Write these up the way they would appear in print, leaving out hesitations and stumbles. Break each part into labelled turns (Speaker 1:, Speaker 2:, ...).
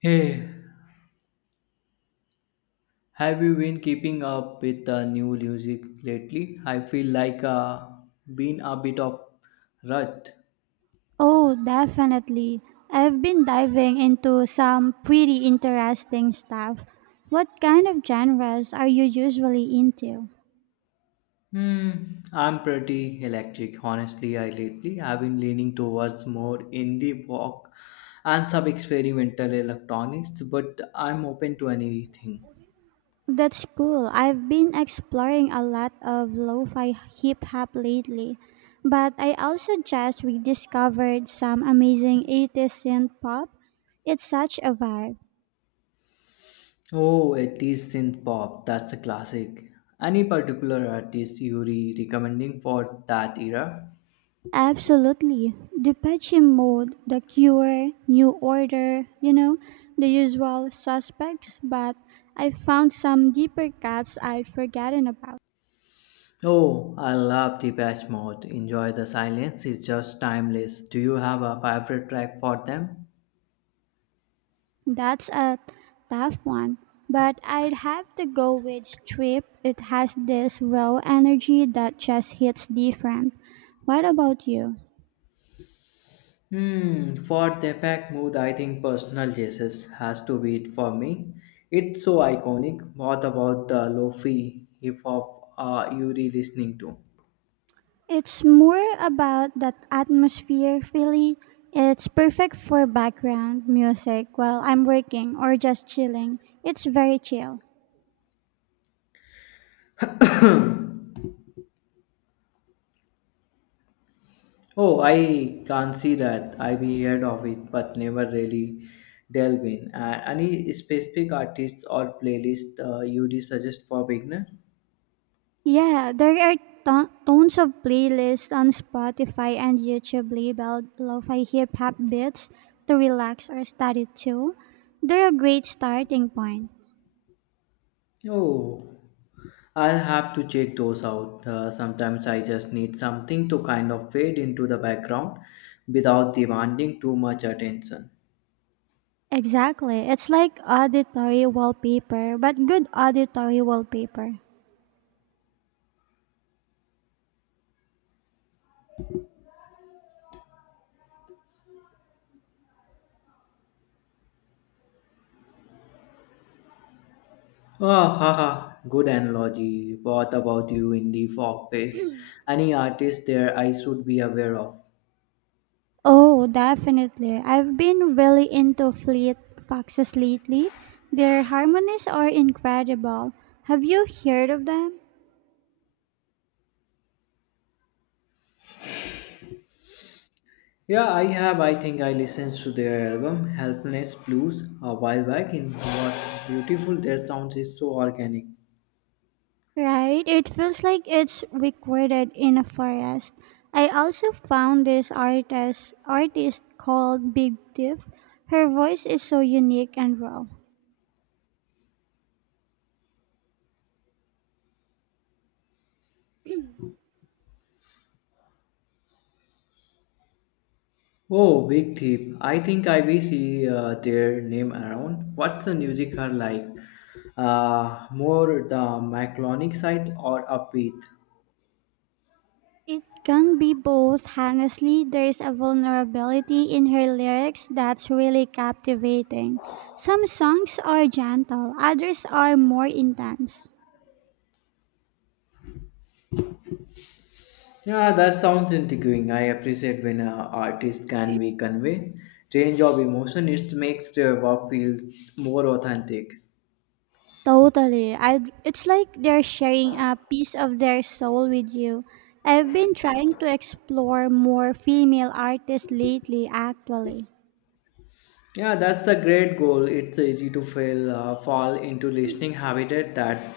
Speaker 1: Hey, have you been keeping up with the new music lately? I feel like been a bit of rut.
Speaker 2: Oh, definitely. I've been diving into some pretty interesting stuff. What kind of genres are you usually into?
Speaker 1: Hmm, I'm pretty electric, honestly. I lately I have been leaning towards more indie rock and some experimental electronics, but I'm open to anything.
Speaker 2: That's cool. I've been exploring a lot of lo-fi hip hop lately, but I also just rediscovered some amazing 80s synth pop. It's such a vibe.
Speaker 1: Oh, it is synth pop. That's a classic. Any particular artist you re recommending for that era?
Speaker 2: Absolutely. Depeche Mode, The Cure, New Order, the usual suspects, but I found some deeper cuts I'd forgotten about.
Speaker 1: Oh, I love Depeche Mode. Enjoy the silence is just timeless. Do you have a favorite track for them?
Speaker 2: That's a tough one, but I'd have to go with Strip. It has this raw energy that just hits different. What about you?
Speaker 1: Hmm, for Depeche mood, I think Personal Jesus has to be it for me. It's so iconic. What about the lo-fi hip hop are you re listening to?
Speaker 2: It's more about that atmosphere, really. It's perfect for background music while I'm working or just chilling. It's very chill.
Speaker 1: Oh, I can't see that. I've heard of it, but never really delve in. And any specific artists or playlist you would suggest for beginner?
Speaker 2: Yeah, there are tons of playlists on Spotify and YouTube labeled lo-fi hip-hop beats to relax or study to. They're a great starting point.
Speaker 1: Oh, I'll have to check those out. Sometimes I just need something to kind of fade into the background without demanding too much attention.
Speaker 2: Exactly. It's like auditory wallpaper, but good auditory wallpaper.
Speaker 1: Ah, ha, ha. Good analogy. What about you in the fog face? Any artist there I should be aware of?
Speaker 2: Oh, definitely. I've been really into Fleet Foxes lately. Their harmonies are incredible. Have you heard of them?
Speaker 1: Yeah, I have. I think I listened to their album Helpless Blues a while back. In what beautiful their sound is so organic.
Speaker 2: Right? It feels like it's recorded in a forest. I also found this artist called Big Thief. Her voice is so unique and raw.
Speaker 1: Oh, Big Thief. I think I will see their name around. What's the music are like? More the Maclonic side or upbeat?
Speaker 2: It can be both. Honestly, there is a vulnerability in her lyrics that's really captivating. Some songs are gentle, others are more intense.
Speaker 1: Yeah, that sounds intriguing. I appreciate when an artist can be convey range of emotion. It makes their work feel more authentic.
Speaker 2: Totally. It's like they're sharing a piece of their soul with you. I've been trying to explore more female artists lately, actually.
Speaker 1: Yeah, that's a great goal. It's easy to fail, fall into listening habitat that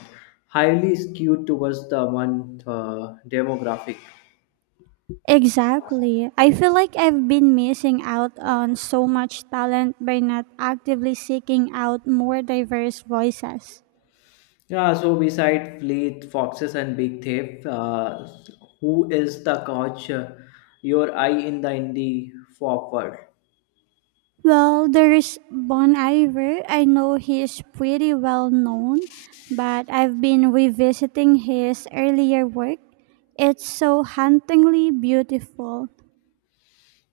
Speaker 1: highly skewed towards the one demographic.
Speaker 2: Exactly. I feel like I've been missing out on so much talent by not actively seeking out more diverse voices.
Speaker 1: Yeah, so beside Fleet, Foxes, and Big Thief, who is the coach? Your eye in the indie forward.
Speaker 2: Well, there's Bon Iver. I know he's pretty well known, but I've been revisiting his earlier work. It's so hauntingly beautiful.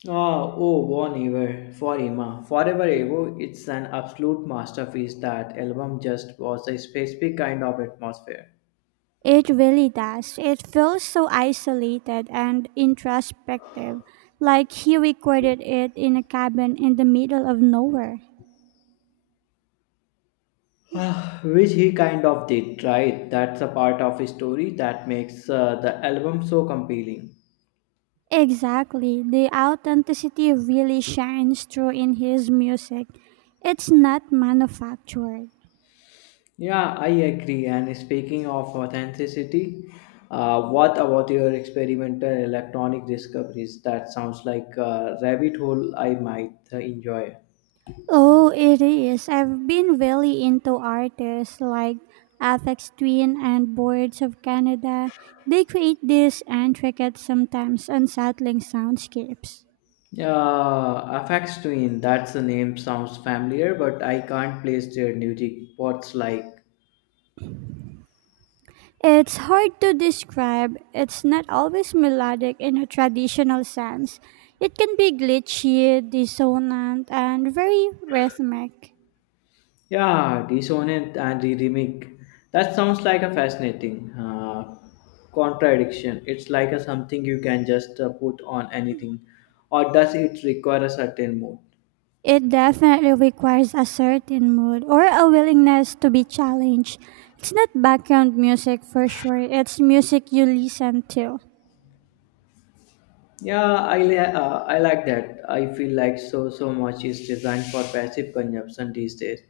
Speaker 1: Ah, oh, Bon Iver, Forever, Forever Evo. It's an absolute masterpiece. That album just was a specific kind of atmosphere,
Speaker 2: It really does. It feels so isolated and introspective, like he recorded it in a cabin in the middle of nowhere.
Speaker 1: ah, which he kind of did. Right, that's a part of his story that makes the album so compelling.
Speaker 2: Exactly. The authenticity really shines through in his music. It's not manufactured.
Speaker 1: Yeah, I agree. And speaking of authenticity, what about your experimental electronic discoveries? That sounds like a rabbit hole I might enjoy.
Speaker 2: Oh, it is. I've been really into artists like Aphex Twin and Boards of Canada. They create these intricate, sometimes unsettling soundscapes.
Speaker 1: Yeah, FX Twin, that's the name, sounds familiar, but I can't place their music. What's like?
Speaker 2: It's hard to describe. It's not always melodic in a traditional sense. It can be glitchy, dissonant, and very rhythmic.
Speaker 1: Yeah, Dissonant and Rhythmic. That sounds like a fascinating contradiction. It's like a something you can just put on anything, or does it require a certain mood?
Speaker 2: It definitely requires a certain mood or a willingness to be challenged. It's not background music for sure, it's music you listen to.
Speaker 1: Yeah, I like that. I feel like so much is designed for passive consumption these days.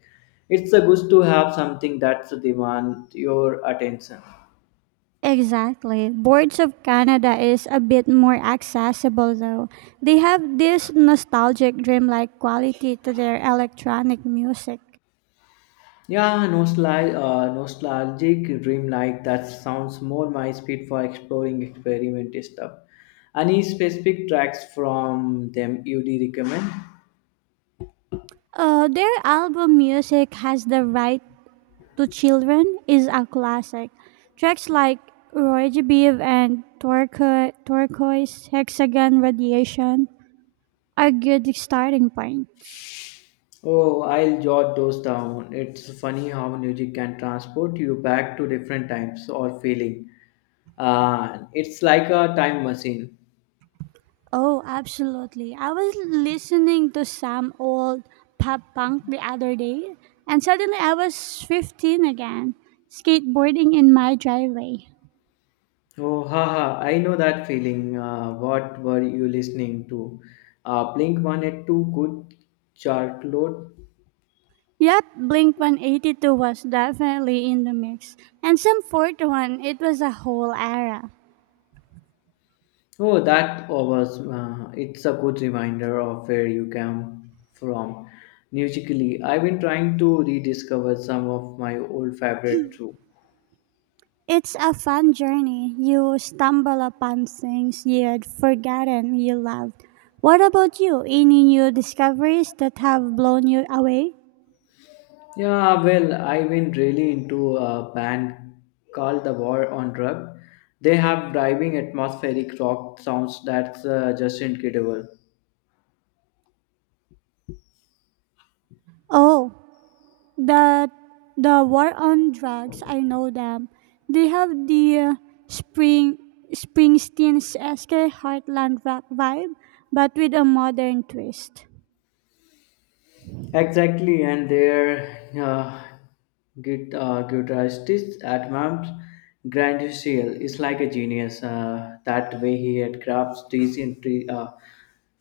Speaker 1: It's a good to have something that demand your attention.
Speaker 2: Exactly. Boards of Canada is a bit more accessible though. They have this nostalgic dreamlike quality to their electronic music.
Speaker 1: Yeah, nostalgic, nostalgic dream like that sounds more my speed for exploring experiment stuff. Any specific tracks from them you'd recommend?
Speaker 2: Their album Music Has the Right to Children is a classic. Tracks like Roy Beef and Turquoise Hexagon Radiation are good starting points.
Speaker 1: Oh, I'll jot those down. It's funny how music can transport you back to different times or feeling. It's like a time machine.
Speaker 2: Oh, absolutely. I was listening to some old pop punk the other day, and suddenly I was 15 again, skateboarding in my driveway.
Speaker 1: Oh, haha, I know that feeling. What were you listening to? Blink 182 good chart load.
Speaker 2: Yep, Blink 182 was definitely in the mix. And some 41, it was a whole era.
Speaker 1: Oh, that was, it's a good reminder of where you came from. Musically, I've been trying to rediscover some of my old favorite too.
Speaker 2: It's a fun journey. You stumble upon things you'd forgotten you loved. What about you? Any new discoveries that have blown you away?
Speaker 1: Yeah, well, I've been really into a band called The War on Drug. They have driving atmospheric rock sounds that's just incredible.
Speaker 2: Oh, the the war on drugs. I know them. They have the Spring Springsteen's Esker Heartland rock vibe, but with a modern twist.
Speaker 1: Exactly, and their guitarist at Mams Grandiciel is like a genius. That way, he had crafts these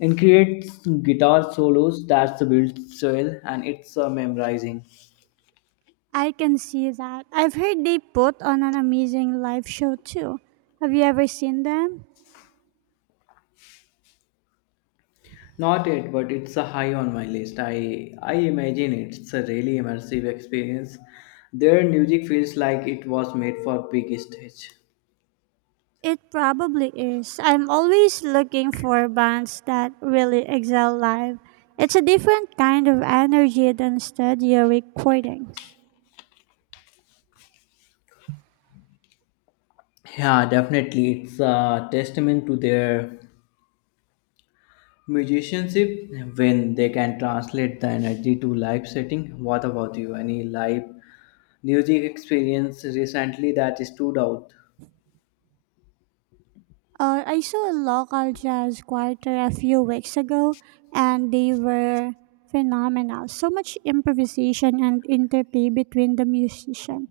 Speaker 1: and creates guitar solos that's the build soil and it's memorizing.
Speaker 2: I can see that. I've heard they put on an amazing live show too. Have you ever seen them?
Speaker 1: Not yet, but it's a high on my list. I imagine it's a really immersive experience. Their music feels like it was made for big stage.
Speaker 2: It probably is. I'm always looking for bands that really excel live. It's a different kind of energy than studio recordings.
Speaker 1: Yeah, definitely, it's a testament to their musicianship when they can translate the energy to live setting. What about you? Any live music experience recently that stood out?
Speaker 2: I saw a local jazz quartet a few weeks ago, and they were phenomenal. So much improvisation and interplay between the musicians.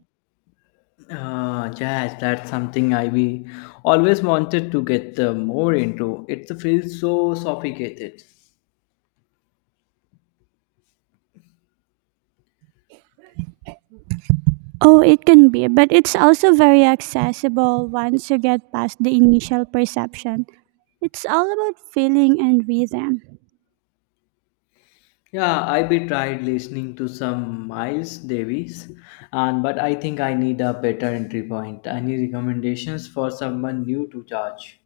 Speaker 1: Jazz, that's something I we always wanted to get more into. It feels so sophisticated.
Speaker 2: Oh, it can be, but it's also very accessible once you get past the initial perception. It's all about feeling and rhythm.
Speaker 1: Yeah, I be tried listening to some Miles Davis, and but I think I need a better entry point. Any recommendations for someone new to charge?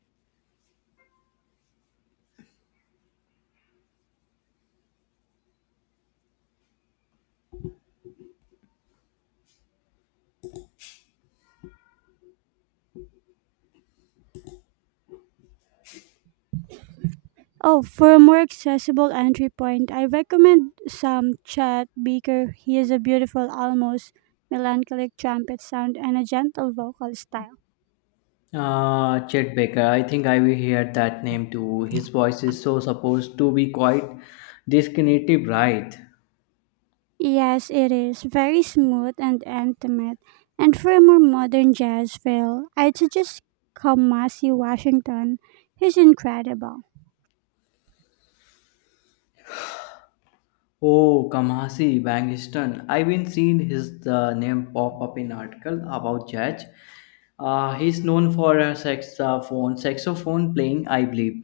Speaker 2: Oh, for a more accessible entry point, I recommend Sam Chet Baker. He has a beautiful, almost melancholic trumpet sound and a gentle vocal style.
Speaker 1: Chet Baker. I think I will hear that name too. His voice is so supposed to be quite discriminative, right?
Speaker 2: Yes, it is very smooth and intimate. And for a more modern jazz feel, I'd suggest Kamasi Washington. He's incredible.
Speaker 1: Oh, Kamasi Bangistan. I've been seeing his name pop up in article about Judge. He's known for her saxophone playing, I believe.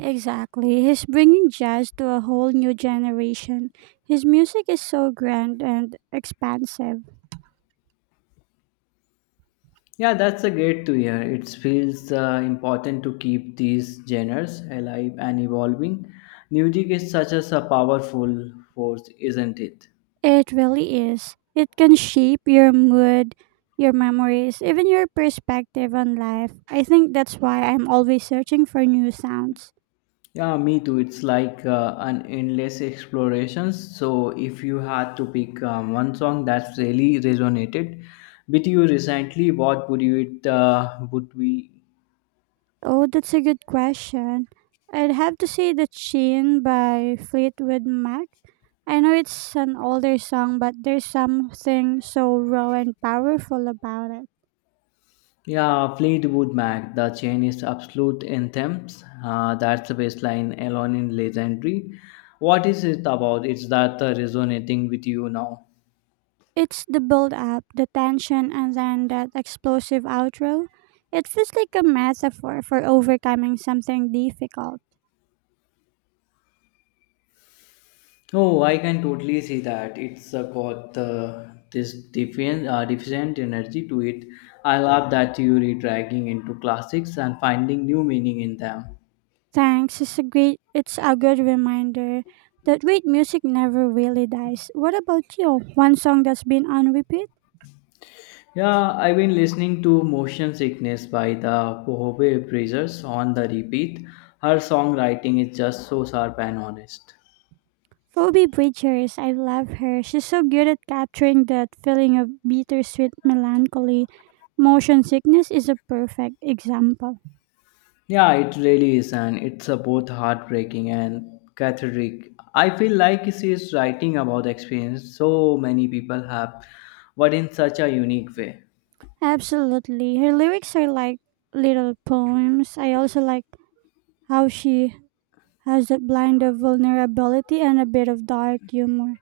Speaker 2: Exactly. He's bringing jazz to a whole new generation. His music is so grand and expansive.
Speaker 1: Yeah, that's a great to hear. It feels important to keep these genres alive and evolving. Music is such as a powerful force, isn't it?
Speaker 2: It really is. It can shape your mood, your memories, even your perspective on life. I think that's why I'm always searching for new sounds.
Speaker 1: Yeah, me too. It's like an endless exploration. So if you had to pick one song that's really resonated with you recently, what would you it would we?
Speaker 2: Oh, that's a good question. I'd have to say The Chain by Fleetwood Mac. I know it's an older song, but there's something so raw and powerful about it.
Speaker 1: Yeah, Fleetwood Mac, the chain is absolute anthems. That's the baseline alone in legendary. What is it about? It's that resonating with you now?
Speaker 2: It's the build up, the tension, and then that explosive outro. It feels like a metaphor for overcoming something difficult.
Speaker 1: Oh, I can totally see that. It's got this deficient energy to it. I love that you are dragging into classics and finding new meaning in them.
Speaker 2: Thanks. It's a great it's a good reminder that great music never really dies. What about you? One song that's been on repeat?
Speaker 1: Yeah, I've been listening to Motion Sickness by the Pohove Brazers on the repeat. Her songwriting is just so sharp and honest.
Speaker 2: Phoebe Bridgers, I love her. She's so good at capturing that feeling of bittersweet melancholy. Motion Sickness is a perfect example.
Speaker 1: Yeah, it really is, and it's a both heartbreaking and cathartic. I feel like she is writing about the experience so many people have, but in such a unique way.
Speaker 2: Absolutely. Her lyrics are like little poems. I also like how she has that blend of vulnerability and a bit of dark humor.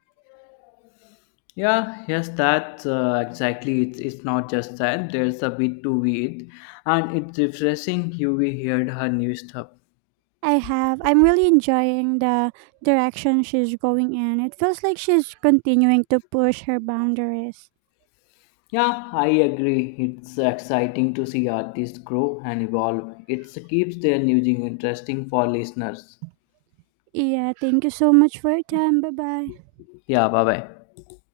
Speaker 1: Yeah, yes, that's exactly. It's not just that. There's a bit to it, and it's refreshing. You we heard her new stuff.
Speaker 2: I have. I'm really enjoying the direction she's going in. It feels like she's continuing to push her boundaries.
Speaker 1: Yeah, I agree. It's exciting to see artists grow and evolve. It keeps their music interesting for listeners.
Speaker 2: Yeah, thank you so much for your time. Bye bye.
Speaker 1: Yeah, bye bye.